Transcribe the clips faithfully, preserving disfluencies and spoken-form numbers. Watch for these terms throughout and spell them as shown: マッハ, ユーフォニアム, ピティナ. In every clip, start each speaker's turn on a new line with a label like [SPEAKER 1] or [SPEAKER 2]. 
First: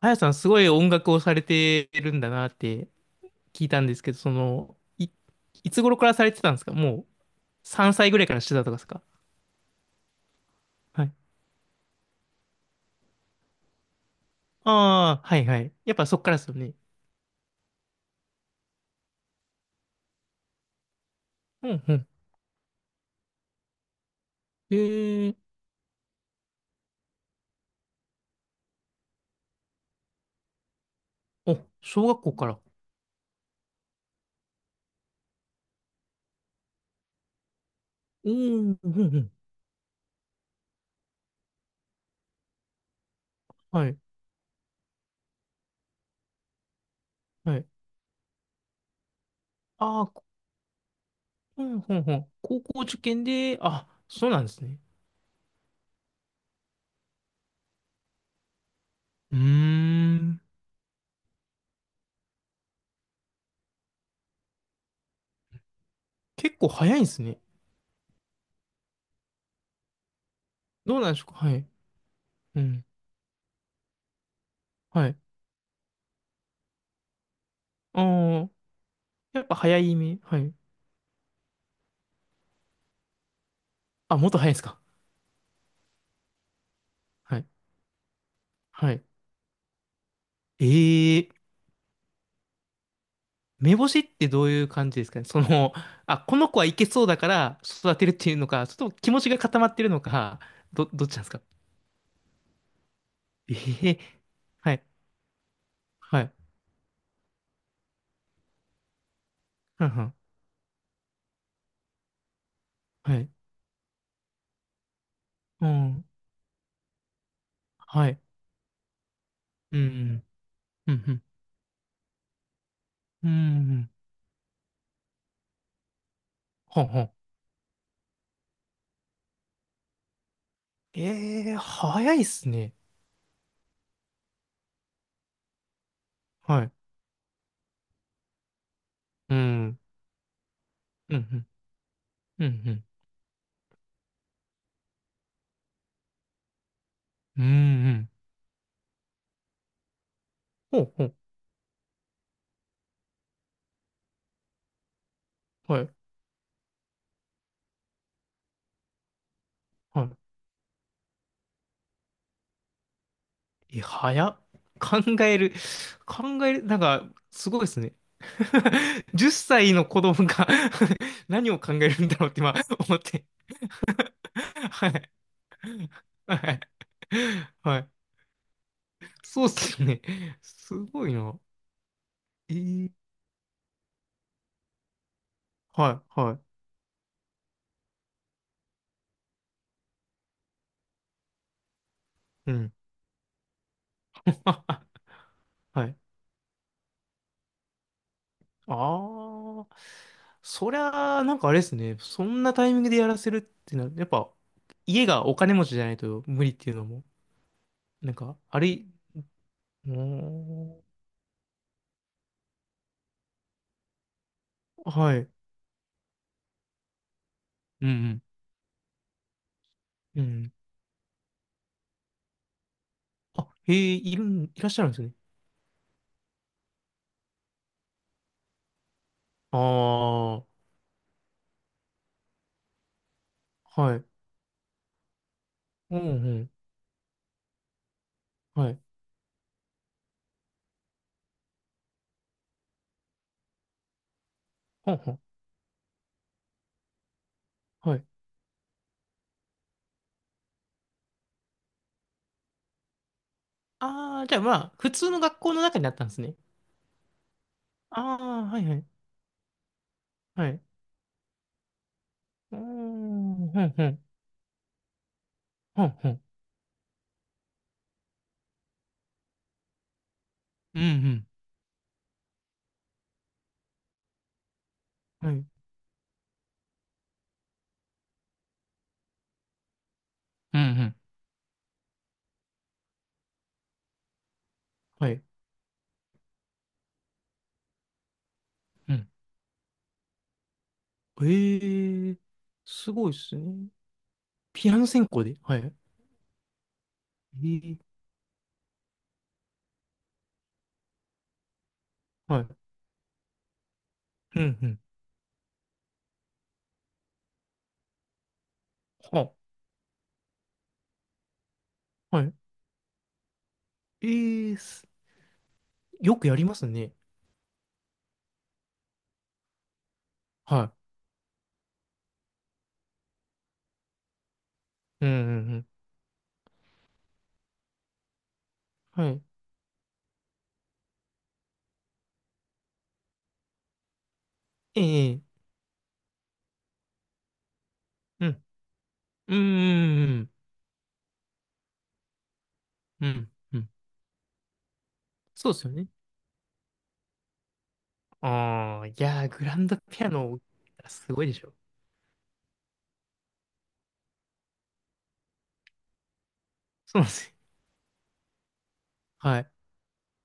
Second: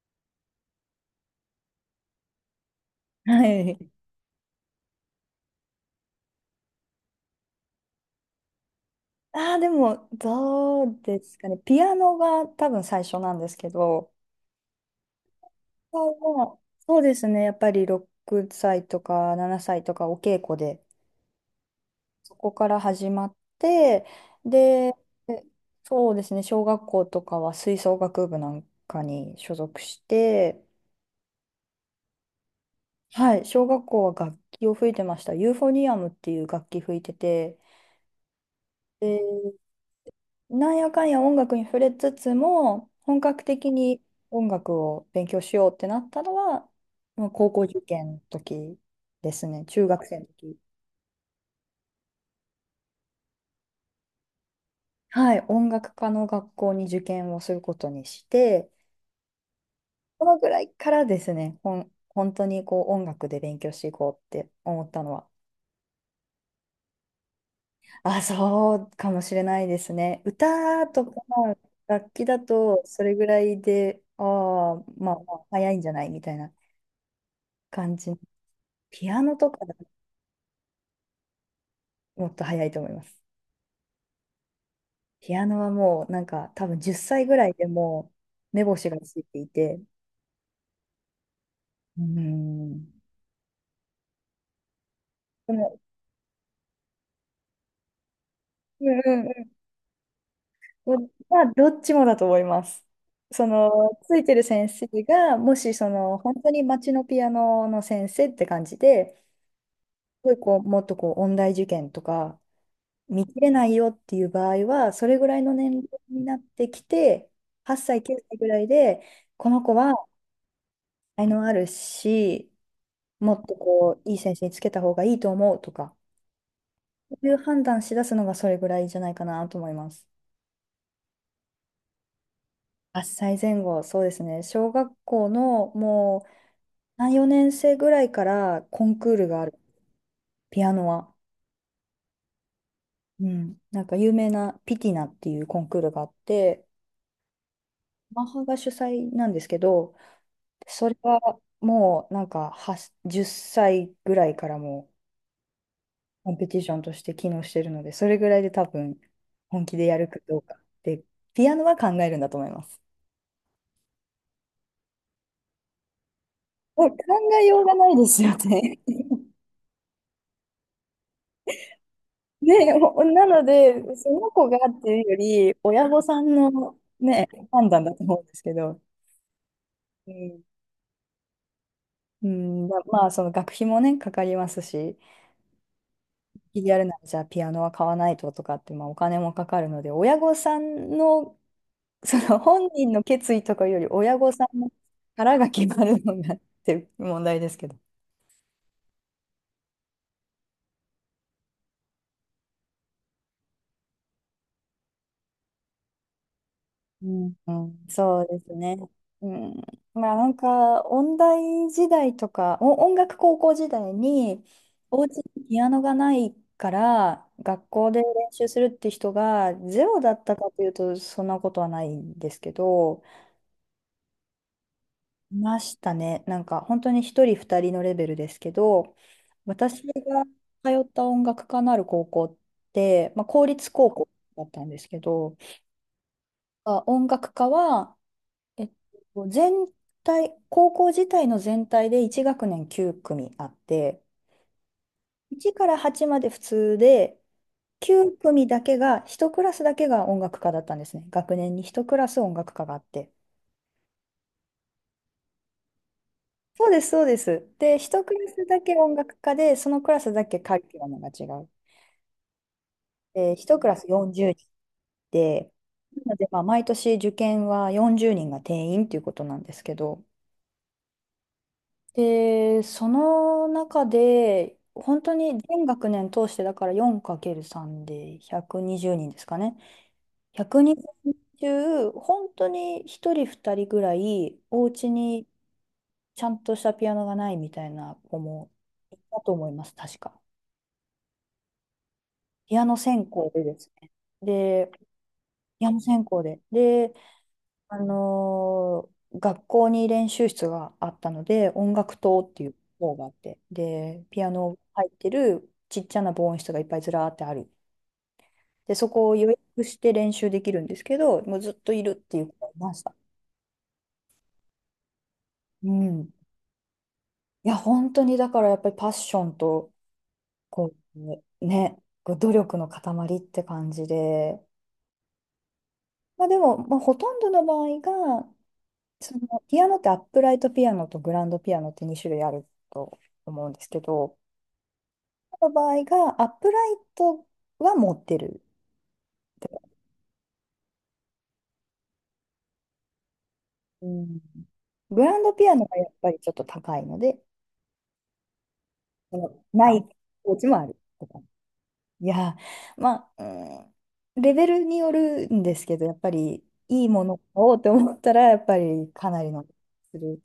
[SPEAKER 1] あやさん、すごい音楽をされてるんだなって
[SPEAKER 2] は
[SPEAKER 1] 聞い
[SPEAKER 2] い。
[SPEAKER 1] たんですけど、その、い、いつ頃からされてたんですか？もうさんさいぐらいからしてたとかですか？
[SPEAKER 2] ああ、でも、どう
[SPEAKER 1] はい。
[SPEAKER 2] ですかね。ピアノが多分最初なんですけど、
[SPEAKER 1] ああ、はいはい。やっぱ
[SPEAKER 2] そ
[SPEAKER 1] そっからですよ
[SPEAKER 2] う
[SPEAKER 1] ね。
[SPEAKER 2] そうですね。やっぱりろくさいとかななさいとかお稽古で、
[SPEAKER 1] うんうん。
[SPEAKER 2] そこから始まって、で、
[SPEAKER 1] ええ、
[SPEAKER 2] そうですね。小学校とかは吹奏楽部なんかに所属して、
[SPEAKER 1] お、小学校から。
[SPEAKER 2] はい。小学校は楽器を吹いてました。ユーフォニアムっていう楽器吹いてて、
[SPEAKER 1] うん、うん、うん。
[SPEAKER 2] なんやかんや音楽に触れつつも、本格的
[SPEAKER 1] はい、
[SPEAKER 2] に音楽を勉強しようってなったのは、まあ高
[SPEAKER 1] は
[SPEAKER 2] 校
[SPEAKER 1] い。
[SPEAKER 2] 受験の時ですね、中
[SPEAKER 1] あ
[SPEAKER 2] 学
[SPEAKER 1] あ、
[SPEAKER 2] 生
[SPEAKER 1] こ
[SPEAKER 2] の時。
[SPEAKER 1] うん、うん、うん。高校受験で、あ、そうなんですね。
[SPEAKER 2] はい、音楽科の学校に受験をすることにして、
[SPEAKER 1] うー
[SPEAKER 2] その
[SPEAKER 1] ん。
[SPEAKER 2] ぐらいからですね、ほん、本当にこう音楽で勉強していこうって思ったのは、
[SPEAKER 1] 結構早いんですね。
[SPEAKER 2] あ、そうかもしれないですね。歌
[SPEAKER 1] どう
[SPEAKER 2] と
[SPEAKER 1] なんで
[SPEAKER 2] か
[SPEAKER 1] しょうか。はい。
[SPEAKER 2] 楽器だ
[SPEAKER 1] う
[SPEAKER 2] と、
[SPEAKER 1] ん。
[SPEAKER 2] それぐらいで、ああ、
[SPEAKER 1] は
[SPEAKER 2] まあ
[SPEAKER 1] い。
[SPEAKER 2] まあ、早いんじゃないみたいな。感
[SPEAKER 1] あ
[SPEAKER 2] じ
[SPEAKER 1] あ、
[SPEAKER 2] ピアノ
[SPEAKER 1] やっ
[SPEAKER 2] と
[SPEAKER 1] ぱ
[SPEAKER 2] か
[SPEAKER 1] 早い目。はい。
[SPEAKER 2] もっと早いと思います。
[SPEAKER 1] あ、もっと早いですか？
[SPEAKER 2] ピアノはもうなんか多分じゅっさいぐ
[SPEAKER 1] はい。
[SPEAKER 2] らいでもう目星
[SPEAKER 1] は
[SPEAKER 2] が
[SPEAKER 1] い。
[SPEAKER 2] ついていて、
[SPEAKER 1] ええ、
[SPEAKER 2] うん。
[SPEAKER 1] 目星ってどういう感じですかね、そ
[SPEAKER 2] で
[SPEAKER 1] の、
[SPEAKER 2] も、
[SPEAKER 1] あ、この子はいけそうだから育てるっていうのか、ち
[SPEAKER 2] う
[SPEAKER 1] ょっと
[SPEAKER 2] ん
[SPEAKER 1] 気持
[SPEAKER 2] う
[SPEAKER 1] ちが
[SPEAKER 2] ん
[SPEAKER 1] 固まってるのか、ど、
[SPEAKER 2] う
[SPEAKER 1] ど
[SPEAKER 2] ん。
[SPEAKER 1] っちなんです
[SPEAKER 2] ま
[SPEAKER 1] か？
[SPEAKER 2] あ、どっちもだと思います。そ
[SPEAKER 1] え
[SPEAKER 2] の、
[SPEAKER 1] え、
[SPEAKER 2] ついてる先
[SPEAKER 1] はい、
[SPEAKER 2] 生が、もしその、
[SPEAKER 1] はい、
[SPEAKER 2] 本当に街のピアノの先生って感じで、
[SPEAKER 1] はんはん、
[SPEAKER 2] すごいこう、もっとこう、音大受験とか、
[SPEAKER 1] は
[SPEAKER 2] 見
[SPEAKER 1] い、
[SPEAKER 2] 切れないよっていう場合は、それぐらいの
[SPEAKER 1] う
[SPEAKER 2] 年齢
[SPEAKER 1] ん、
[SPEAKER 2] になってきて、はっさい、
[SPEAKER 1] はい、
[SPEAKER 2] きゅうさいぐらいで、この子
[SPEAKER 1] う
[SPEAKER 2] は
[SPEAKER 1] ん、うん、
[SPEAKER 2] 才能あるし、
[SPEAKER 1] うん、
[SPEAKER 2] もっと
[SPEAKER 1] うん、
[SPEAKER 2] こう、いい先生につけた方がいいと思うとか、
[SPEAKER 1] はんほんほ
[SPEAKER 2] そう
[SPEAKER 1] ん。
[SPEAKER 2] いう判断しだすのがそれぐらいじゃないかなと思います。
[SPEAKER 1] ええ、早いっすね。
[SPEAKER 2] はっさいぜん後、そうですね。小学校のもう
[SPEAKER 1] はい、
[SPEAKER 2] さん、四年生ぐらいからコンクール
[SPEAKER 1] う
[SPEAKER 2] がある。
[SPEAKER 1] ん、
[SPEAKER 2] ピアノは。
[SPEAKER 1] うん、うん、うん、
[SPEAKER 2] うん。なんか有名なピティナっていうコンクールがあって、
[SPEAKER 1] うん、うん、うん、
[SPEAKER 2] マッハが主催なんですけど、
[SPEAKER 1] ほ
[SPEAKER 2] そ
[SPEAKER 1] う
[SPEAKER 2] れ
[SPEAKER 1] ほう、
[SPEAKER 2] はもうなんかはじゅっさいぐらいからもう
[SPEAKER 1] はい、
[SPEAKER 2] コンペティションとして機能してるので、それぐらいで多分本気でや
[SPEAKER 1] は
[SPEAKER 2] る
[SPEAKER 1] い。
[SPEAKER 2] かどうか。で、ピアノは考えるんだと思います。
[SPEAKER 1] え、早っ。考える。考える。なん
[SPEAKER 2] もう考
[SPEAKER 1] か、
[SPEAKER 2] え
[SPEAKER 1] すごい
[SPEAKER 2] よう
[SPEAKER 1] で
[SPEAKER 2] が
[SPEAKER 1] す
[SPEAKER 2] な
[SPEAKER 1] ね。
[SPEAKER 2] いですよね。
[SPEAKER 1] じゅっさいの子供が 何を考えるんだろうって今
[SPEAKER 2] ね、
[SPEAKER 1] 思っ
[SPEAKER 2] ほ
[SPEAKER 1] て。
[SPEAKER 2] なので、その子が っ
[SPEAKER 1] は
[SPEAKER 2] ていう
[SPEAKER 1] い。
[SPEAKER 2] より、親御さん
[SPEAKER 1] はい。
[SPEAKER 2] の、ね、判
[SPEAKER 1] は
[SPEAKER 2] 断
[SPEAKER 1] い。
[SPEAKER 2] だと思うんですけど、
[SPEAKER 1] そうっすよね。
[SPEAKER 2] うん、
[SPEAKER 1] すごいな。
[SPEAKER 2] う
[SPEAKER 1] え
[SPEAKER 2] んまあ、
[SPEAKER 1] ー、
[SPEAKER 2] まあ、その学費もね、かかりますし、
[SPEAKER 1] はい、はい。
[SPEAKER 2] やるならじゃあピアノは買わないととかって、まあ、お金もかかるので、親御さんのその
[SPEAKER 1] う
[SPEAKER 2] 本
[SPEAKER 1] ん。
[SPEAKER 2] 人の決意とかより親御さんの 腹が決ま
[SPEAKER 1] はい。
[SPEAKER 2] るのがっていう問題ですけど。
[SPEAKER 1] ああ、そりゃあ、なんかあれですね。そんなタイミングでやらせるってなる。やっぱ、家がお金持ちじゃないと無理っていうのも、
[SPEAKER 2] うん、うん
[SPEAKER 1] なん
[SPEAKER 2] そう
[SPEAKER 1] か、
[SPEAKER 2] です
[SPEAKER 1] あ
[SPEAKER 2] ね。
[SPEAKER 1] れ、
[SPEAKER 2] うん、
[SPEAKER 1] お
[SPEAKER 2] まあなん
[SPEAKER 1] ー、
[SPEAKER 2] か音大時代とかお音楽高校時代にお
[SPEAKER 1] は
[SPEAKER 2] 家
[SPEAKER 1] い。
[SPEAKER 2] にピアノがないから学
[SPEAKER 1] う
[SPEAKER 2] 校で
[SPEAKER 1] ん
[SPEAKER 2] 練習するって人がゼロだっ
[SPEAKER 1] うん。う
[SPEAKER 2] たか
[SPEAKER 1] ん、
[SPEAKER 2] というとそんなことはないんですけど
[SPEAKER 1] あ、へえ、いるん、いらっしゃるんですね。
[SPEAKER 2] いましたね。なんか本当にひとりふたりのレベルですけど、
[SPEAKER 1] あ
[SPEAKER 2] 私が通
[SPEAKER 1] あ、は
[SPEAKER 2] った音楽科のある高校って、まあ、公立高
[SPEAKER 1] い。
[SPEAKER 2] 校だったんですけど、
[SPEAKER 1] うん、うん。
[SPEAKER 2] あ音楽科は、え
[SPEAKER 1] は
[SPEAKER 2] っ
[SPEAKER 1] い。
[SPEAKER 2] と、全体、高校自体の全体でいち学年きゅう組あって、
[SPEAKER 1] ほんほん。
[SPEAKER 2] いちからはちまで普通で、
[SPEAKER 1] はい。
[SPEAKER 2] きゅう組だけが、ひとクラスだけが音楽科だったんですね。学年にひとクラス音楽科があって。
[SPEAKER 1] ああ、じゃあまあ、普通の学校の中にあったんですね。
[SPEAKER 2] そうです、そうです。で、
[SPEAKER 1] あ
[SPEAKER 2] 一クラス
[SPEAKER 1] あ、は
[SPEAKER 2] だ
[SPEAKER 1] い
[SPEAKER 2] け
[SPEAKER 1] はい。
[SPEAKER 2] 音楽科で、そのクラスだけ
[SPEAKER 1] はい。
[SPEAKER 2] カ
[SPEAKER 1] う
[SPEAKER 2] リキュラムが違う。
[SPEAKER 1] ー
[SPEAKER 2] で、
[SPEAKER 1] ん、
[SPEAKER 2] 一
[SPEAKER 1] ふ
[SPEAKER 2] ク
[SPEAKER 1] ん
[SPEAKER 2] ラ
[SPEAKER 1] ふ
[SPEAKER 2] ス
[SPEAKER 1] ん。
[SPEAKER 2] よんじゅうにんで、
[SPEAKER 1] ふんふ
[SPEAKER 2] なの
[SPEAKER 1] ん。
[SPEAKER 2] で、まあ、毎年受験はよんじゅうにんが定員ということなんですけど、
[SPEAKER 1] うん。うん
[SPEAKER 2] で、その中で、本当
[SPEAKER 1] うん。は
[SPEAKER 2] に
[SPEAKER 1] い。
[SPEAKER 2] 全学年通して、だから よん×さん でひゃくにじゅうにんですかね。
[SPEAKER 1] うんう
[SPEAKER 2] 120
[SPEAKER 1] ん、
[SPEAKER 2] 人中、本当にひとりふたりぐらい、お家
[SPEAKER 1] はい。
[SPEAKER 2] にちゃんとしたピアノがないみたいな子も
[SPEAKER 1] う
[SPEAKER 2] い
[SPEAKER 1] ん。
[SPEAKER 2] たと思います、確か。
[SPEAKER 1] ええ、
[SPEAKER 2] ピアノ
[SPEAKER 1] す
[SPEAKER 2] 専
[SPEAKER 1] ごいで
[SPEAKER 2] 攻
[SPEAKER 1] す
[SPEAKER 2] でで
[SPEAKER 1] ね。
[SPEAKER 2] すね。
[SPEAKER 1] ピ
[SPEAKER 2] で、
[SPEAKER 1] アノ専攻で。は
[SPEAKER 2] ピア
[SPEAKER 1] い。
[SPEAKER 2] ノ専攻で。で、
[SPEAKER 1] え
[SPEAKER 2] あ
[SPEAKER 1] え、
[SPEAKER 2] のー学校に練習室があったので、音楽棟っ
[SPEAKER 1] は
[SPEAKER 2] ていう
[SPEAKER 1] い。
[SPEAKER 2] 方があって、で、ピア
[SPEAKER 1] う
[SPEAKER 2] ノ
[SPEAKER 1] ん、うん。
[SPEAKER 2] 入ってるちっちゃな防音室がいっぱいずらーってある。で、そこを予
[SPEAKER 1] は、
[SPEAKER 2] 約して練習できるんですけど、もうずっといるってい
[SPEAKER 1] は
[SPEAKER 2] う
[SPEAKER 1] い。
[SPEAKER 2] 子がいました。
[SPEAKER 1] ええ、す
[SPEAKER 2] うん。
[SPEAKER 1] よくやりますね。
[SPEAKER 2] いや、本当にだからやっぱりパッションと、
[SPEAKER 1] は
[SPEAKER 2] こ
[SPEAKER 1] い。
[SPEAKER 2] う、ね、こう努力の塊って感じで、
[SPEAKER 1] うんうんうん。
[SPEAKER 2] まあ、でも、まあ、ほとんどの場合が、
[SPEAKER 1] は
[SPEAKER 2] そ
[SPEAKER 1] い。
[SPEAKER 2] のピアノってアップライトピアノとグランドピアノってに種類あると思うんですけど、
[SPEAKER 1] ええ、
[SPEAKER 2] この場合がアップライトは持って
[SPEAKER 1] う
[SPEAKER 2] る。
[SPEAKER 1] ん。うんうんうんうん。うん。
[SPEAKER 2] うん。グランドピ
[SPEAKER 1] そう
[SPEAKER 2] ア
[SPEAKER 1] で
[SPEAKER 2] ノ
[SPEAKER 1] すよ
[SPEAKER 2] がや
[SPEAKER 1] ね。
[SPEAKER 2] っぱりちょっと高いので、
[SPEAKER 1] ああ、い
[SPEAKER 2] そ
[SPEAKER 1] やー、
[SPEAKER 2] の
[SPEAKER 1] グラン
[SPEAKER 2] な
[SPEAKER 1] ド
[SPEAKER 2] い
[SPEAKER 1] ピア
[SPEAKER 2] お
[SPEAKER 1] ノ、
[SPEAKER 2] 家もあると
[SPEAKER 1] す
[SPEAKER 2] か。
[SPEAKER 1] ごいでしょ。
[SPEAKER 2] いやー、まあ、うん、レベルによるんですけど、やっぱりいい
[SPEAKER 1] そう
[SPEAKER 2] も
[SPEAKER 1] なんで
[SPEAKER 2] の
[SPEAKER 1] すよ。
[SPEAKER 2] をって思ったら、やっぱりかなり
[SPEAKER 1] は
[SPEAKER 2] の
[SPEAKER 1] い。
[SPEAKER 2] する。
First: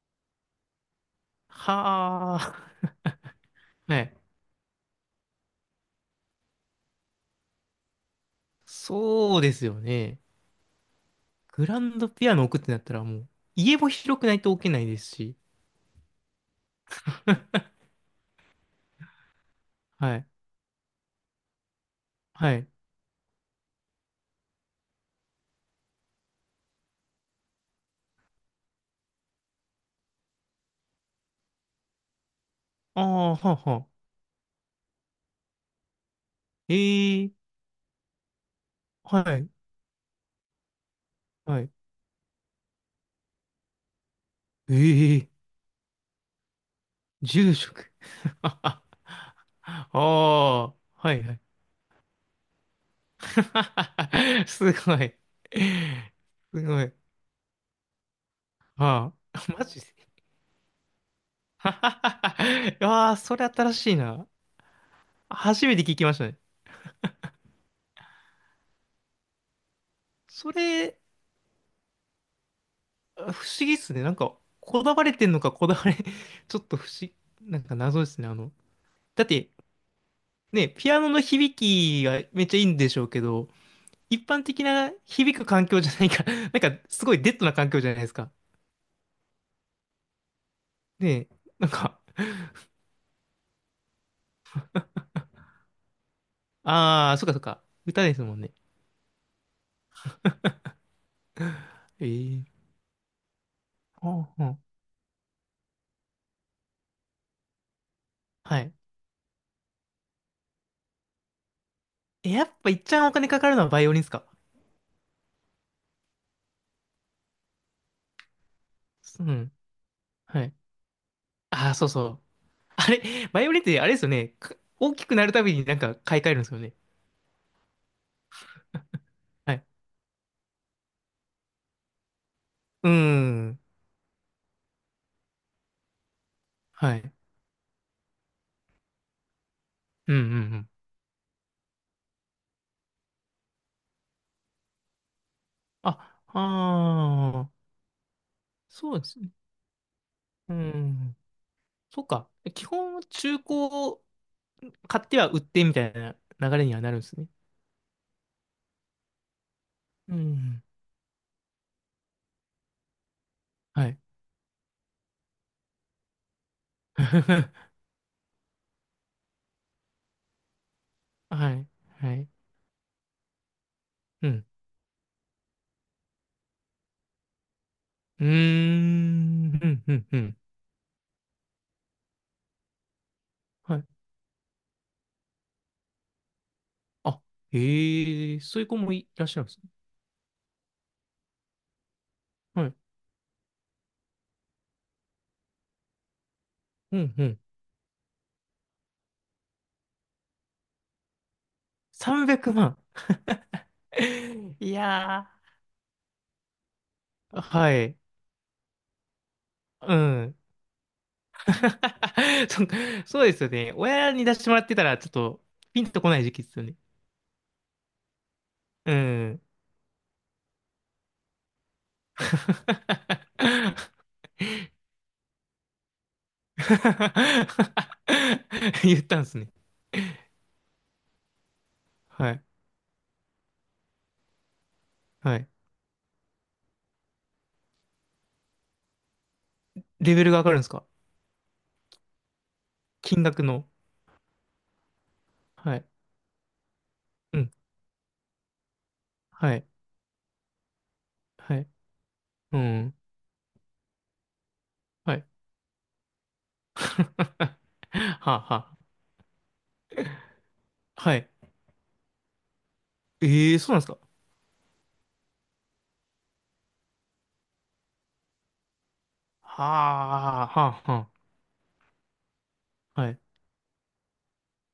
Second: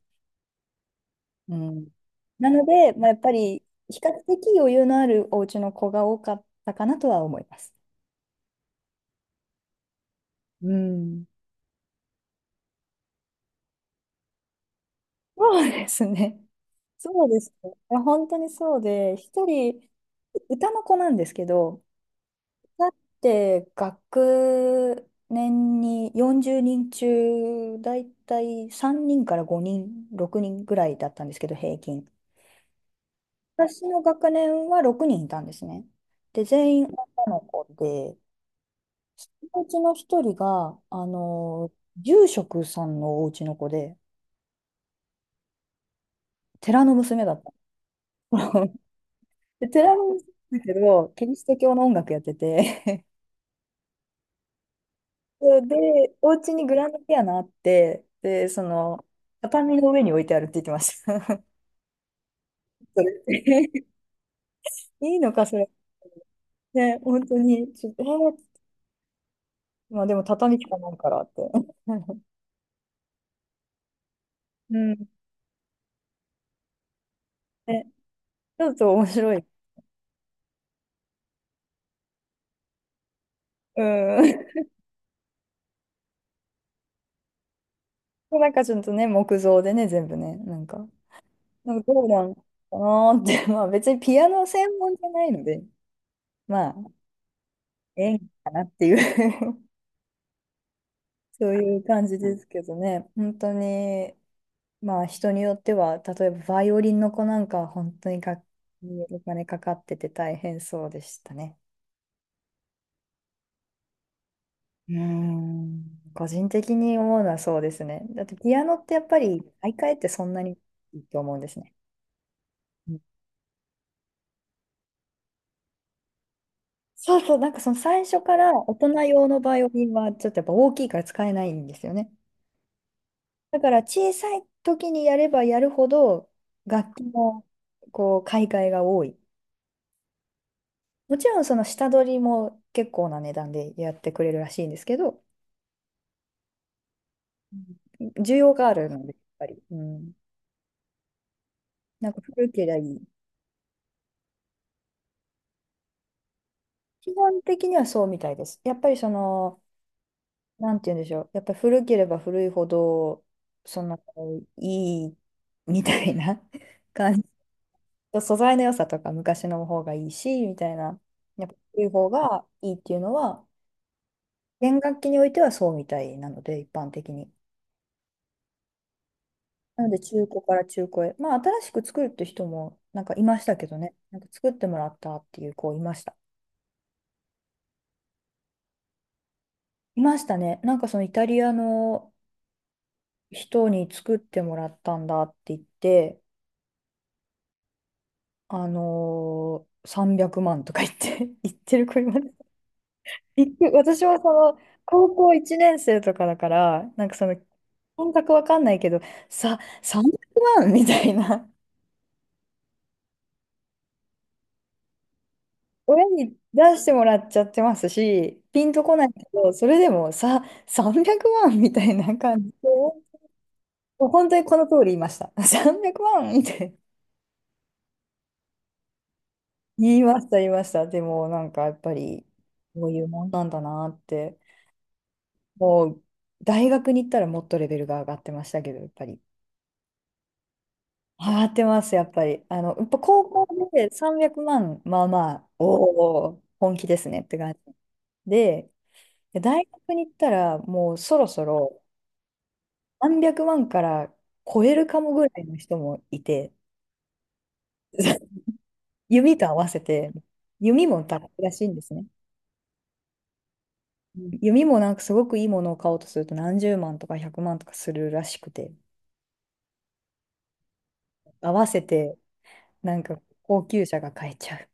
[SPEAKER 2] うん、
[SPEAKER 1] は
[SPEAKER 2] なの
[SPEAKER 1] あ。
[SPEAKER 2] で、まあ、やっぱり比
[SPEAKER 1] は
[SPEAKER 2] 較
[SPEAKER 1] い。
[SPEAKER 2] 的余裕のあるお家の子が多かったかなとは思います。
[SPEAKER 1] そうですよね。
[SPEAKER 2] うん。
[SPEAKER 1] グランドピアノ置くってなったらもう、家も広くないと置けないですし。
[SPEAKER 2] そうですね。そうです ね。いや、本当にそうで、一人、
[SPEAKER 1] はい。
[SPEAKER 2] 歌の子なんですけど、
[SPEAKER 1] はい。
[SPEAKER 2] だって学年によんじゅうにん中、だいたいさんにんからごにん、ろくにんぐらいだったんですけど、平均。
[SPEAKER 1] ああ、はあは
[SPEAKER 2] 私の
[SPEAKER 1] あ。
[SPEAKER 2] 学年はろくにんいたんですね。で、
[SPEAKER 1] え
[SPEAKER 2] 全員女
[SPEAKER 1] え、
[SPEAKER 2] の子で、
[SPEAKER 1] は
[SPEAKER 2] そ
[SPEAKER 1] い。
[SPEAKER 2] のうちの一人が、あ
[SPEAKER 1] は
[SPEAKER 2] の、
[SPEAKER 1] い。
[SPEAKER 2] 住職さんのお家の子で、
[SPEAKER 1] ええ、
[SPEAKER 2] 寺の娘だっ
[SPEAKER 1] 住
[SPEAKER 2] た。
[SPEAKER 1] 職。あ
[SPEAKER 2] ベテランだけ
[SPEAKER 1] あ、
[SPEAKER 2] ど、
[SPEAKER 1] はい
[SPEAKER 2] キ
[SPEAKER 1] は
[SPEAKER 2] リ
[SPEAKER 1] い。
[SPEAKER 2] スト教の音楽やってて、
[SPEAKER 1] すごい。
[SPEAKER 2] そうで、お家
[SPEAKER 1] す
[SPEAKER 2] にグ
[SPEAKER 1] ご
[SPEAKER 2] ラン
[SPEAKER 1] い。
[SPEAKER 2] ドピアノあって、で、その、
[SPEAKER 1] はあ。マ
[SPEAKER 2] 畳
[SPEAKER 1] ジ
[SPEAKER 2] の上に
[SPEAKER 1] で。
[SPEAKER 2] 置いてあるって言ってました。そ
[SPEAKER 1] ああ、それ
[SPEAKER 2] れ
[SPEAKER 1] 新 しいな。
[SPEAKER 2] いいのか、そ
[SPEAKER 1] 初
[SPEAKER 2] れ。
[SPEAKER 1] めて聞きましたね。
[SPEAKER 2] ね、本当に、ちょっと、えーまあでも
[SPEAKER 1] そ
[SPEAKER 2] 畳しかない
[SPEAKER 1] れ、
[SPEAKER 2] からって。
[SPEAKER 1] 不思議っすね。なんか、
[SPEAKER 2] う
[SPEAKER 1] こだわ
[SPEAKER 2] ん。
[SPEAKER 1] れてんのか、こだわれ、ちょっと不思議、なんか
[SPEAKER 2] ね、
[SPEAKER 1] 謎ですね。あの、
[SPEAKER 2] ちょっと面
[SPEAKER 1] だっ
[SPEAKER 2] 白い。
[SPEAKER 1] て、ね、ピアノの響きがめっちゃいいんでしょうけど、
[SPEAKER 2] う
[SPEAKER 1] 一
[SPEAKER 2] ん。
[SPEAKER 1] 般的な響く環境じゃないから、なんか、すごいデッドな環境じゃないですか。
[SPEAKER 2] なんかちょっとね、木造でね、全部ね、なんか、
[SPEAKER 1] ねえ、なん
[SPEAKER 2] なんか
[SPEAKER 1] か、
[SPEAKER 2] どうなんかなーって、まあ別にピアノ専門じゃないので、まあ、
[SPEAKER 1] ああ、そっかそっか。歌で
[SPEAKER 2] 演
[SPEAKER 1] す
[SPEAKER 2] 技
[SPEAKER 1] もん
[SPEAKER 2] か
[SPEAKER 1] ね。
[SPEAKER 2] なっていうそういう感じで
[SPEAKER 1] え
[SPEAKER 2] すけ
[SPEAKER 1] え、
[SPEAKER 2] どね、本当に、
[SPEAKER 1] はあはあ、
[SPEAKER 2] まあ人によっては、例えばバイオリンの子なんかは本当に楽
[SPEAKER 1] はい。
[SPEAKER 2] 器にお金かかってて大変そうでしたね。
[SPEAKER 1] え、やっぱ一番お金かかるのはバイオリンっすか？
[SPEAKER 2] うーん、個人的に思うのはそうですね。だってピアノってやっぱ
[SPEAKER 1] う
[SPEAKER 2] り
[SPEAKER 1] ん。
[SPEAKER 2] 買い替えってそんな
[SPEAKER 1] はい。
[SPEAKER 2] にいいと思うんです
[SPEAKER 1] あ
[SPEAKER 2] ね。
[SPEAKER 1] あ、そうそう。あ
[SPEAKER 2] うん
[SPEAKER 1] れ、バイオリンってあれですよね。か大きくなるたびになんか買い替えるんですよね。
[SPEAKER 2] そうそう、なんかその最初から大人用の
[SPEAKER 1] は
[SPEAKER 2] バイ
[SPEAKER 1] い。
[SPEAKER 2] オリンはちょっとやっぱ大きいから使えないんですよね。
[SPEAKER 1] うー
[SPEAKER 2] だ
[SPEAKER 1] ん。
[SPEAKER 2] から小さい時にやればやるほど楽
[SPEAKER 1] は
[SPEAKER 2] 器
[SPEAKER 1] い。
[SPEAKER 2] のこう買い替えが多い。
[SPEAKER 1] うんうんうん。
[SPEAKER 2] もちろんその下取りも結構な値段でやってくれるらしいんですけど、
[SPEAKER 1] あ、ああ、
[SPEAKER 2] うん需要がある
[SPEAKER 1] そう
[SPEAKER 2] の
[SPEAKER 1] で
[SPEAKER 2] で、やっ
[SPEAKER 1] すね。
[SPEAKER 2] ぱり、うん、
[SPEAKER 1] うん。そう
[SPEAKER 2] なんか
[SPEAKER 1] か。
[SPEAKER 2] 古け
[SPEAKER 1] 基
[SPEAKER 2] ればい
[SPEAKER 1] 本、
[SPEAKER 2] い。
[SPEAKER 1] 中古を買っては売ってみたいな流れにはなるんで
[SPEAKER 2] 基
[SPEAKER 1] すね。
[SPEAKER 2] 本的にはそうみたいです。やっぱりその、
[SPEAKER 1] うん。
[SPEAKER 2] なんて言うんでしょう、やっぱり古ければ古いほど、そ
[SPEAKER 1] はい。
[SPEAKER 2] の、いいみたいな 感じ。素材の良さとか昔の方がいいし、みたいな。やっ
[SPEAKER 1] は
[SPEAKER 2] ぱ
[SPEAKER 1] い。
[SPEAKER 2] 古い方
[SPEAKER 1] はい。
[SPEAKER 2] がいいっていうのは、
[SPEAKER 1] うん。
[SPEAKER 2] 弦楽器においてはそうみたいなので、一般的に。
[SPEAKER 1] うーん。う
[SPEAKER 2] な
[SPEAKER 1] ん。
[SPEAKER 2] の
[SPEAKER 1] う
[SPEAKER 2] で
[SPEAKER 1] ん。う
[SPEAKER 2] 中
[SPEAKER 1] ん、
[SPEAKER 2] 古から中古へ。まあ新しく作るって人もなんかいましたけど
[SPEAKER 1] はい。
[SPEAKER 2] ね。なんか作ってもらったっていう子いました。
[SPEAKER 1] あ、へえ、そういう子もいらっしゃるんですね。
[SPEAKER 2] いましたね。なんかそのイタリアの
[SPEAKER 1] はい。
[SPEAKER 2] 人に作ってもらったんだって言って、
[SPEAKER 1] うんうん。
[SPEAKER 2] あのー、さんびゃくまんとか言って、言ってる子います。
[SPEAKER 1] さんびゃくまん。
[SPEAKER 2] 言って私はそ の
[SPEAKER 1] い
[SPEAKER 2] 高
[SPEAKER 1] や
[SPEAKER 2] 校いちねん生とかだから、なんかその
[SPEAKER 1] ー。はい。
[SPEAKER 2] 感覚わかんないけど、さ、
[SPEAKER 1] う
[SPEAKER 2] 300
[SPEAKER 1] ん。
[SPEAKER 2] 万みたいな。
[SPEAKER 1] そ、そうですよね。親に出してもらってたら、ちょっと、ピンと
[SPEAKER 2] 親
[SPEAKER 1] こない時
[SPEAKER 2] に
[SPEAKER 1] 期です
[SPEAKER 2] 出
[SPEAKER 1] よね。
[SPEAKER 2] してもらっちゃってますし、ピンと
[SPEAKER 1] う
[SPEAKER 2] こないけ
[SPEAKER 1] ん。
[SPEAKER 2] ど、それでもさ、さんびゃくまんみたいな感じで、もう本当にこの通り言いました。さんびゃくまんみたいな。
[SPEAKER 1] 言ったんですね。
[SPEAKER 2] 言いました、言いました。でも、なんかやっぱり、
[SPEAKER 1] はい。
[SPEAKER 2] こういうもんなんだなって、
[SPEAKER 1] はい。
[SPEAKER 2] もう、大学に行ったらもっとレベルが上がってましたけど、やっぱり。
[SPEAKER 1] レベルが上がるんですか？
[SPEAKER 2] 上がってます、やっぱり。あの、やっぱ
[SPEAKER 1] 金
[SPEAKER 2] 高
[SPEAKER 1] 額の。
[SPEAKER 2] 校でさんびゃくまん、まあまあ、
[SPEAKER 1] はい。
[SPEAKER 2] おお、本気ですねって
[SPEAKER 1] うん。
[SPEAKER 2] 感じ。で、
[SPEAKER 1] は
[SPEAKER 2] 大
[SPEAKER 1] い。
[SPEAKER 2] 学に行ったら、もうそろそ
[SPEAKER 1] はい。
[SPEAKER 2] ろ、
[SPEAKER 1] うん。
[SPEAKER 2] なんびゃくまんから超えるかも
[SPEAKER 1] はい。
[SPEAKER 2] ぐらいの人もいて、
[SPEAKER 1] はあは
[SPEAKER 2] 弓と合わせて、弓
[SPEAKER 1] あ。
[SPEAKER 2] も
[SPEAKER 1] は
[SPEAKER 2] 高
[SPEAKER 1] い。
[SPEAKER 2] いらしいんですね。
[SPEAKER 1] ええ、そうなんですか？
[SPEAKER 2] うん弓もなんかすごくいいものを買おうとするとなんじゅうまんとか百万とかするらしくて、
[SPEAKER 1] はあ、はあ、はあ。
[SPEAKER 2] 合わせてなん
[SPEAKER 1] は
[SPEAKER 2] か
[SPEAKER 1] い。
[SPEAKER 2] 高級車が買えちゃう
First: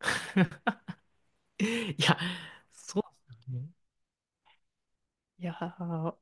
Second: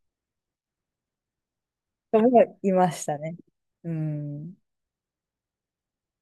[SPEAKER 1] いや、
[SPEAKER 2] 人も いま
[SPEAKER 1] そう
[SPEAKER 2] した
[SPEAKER 1] で
[SPEAKER 2] ね。
[SPEAKER 1] すよね。
[SPEAKER 2] うん。
[SPEAKER 1] いやー、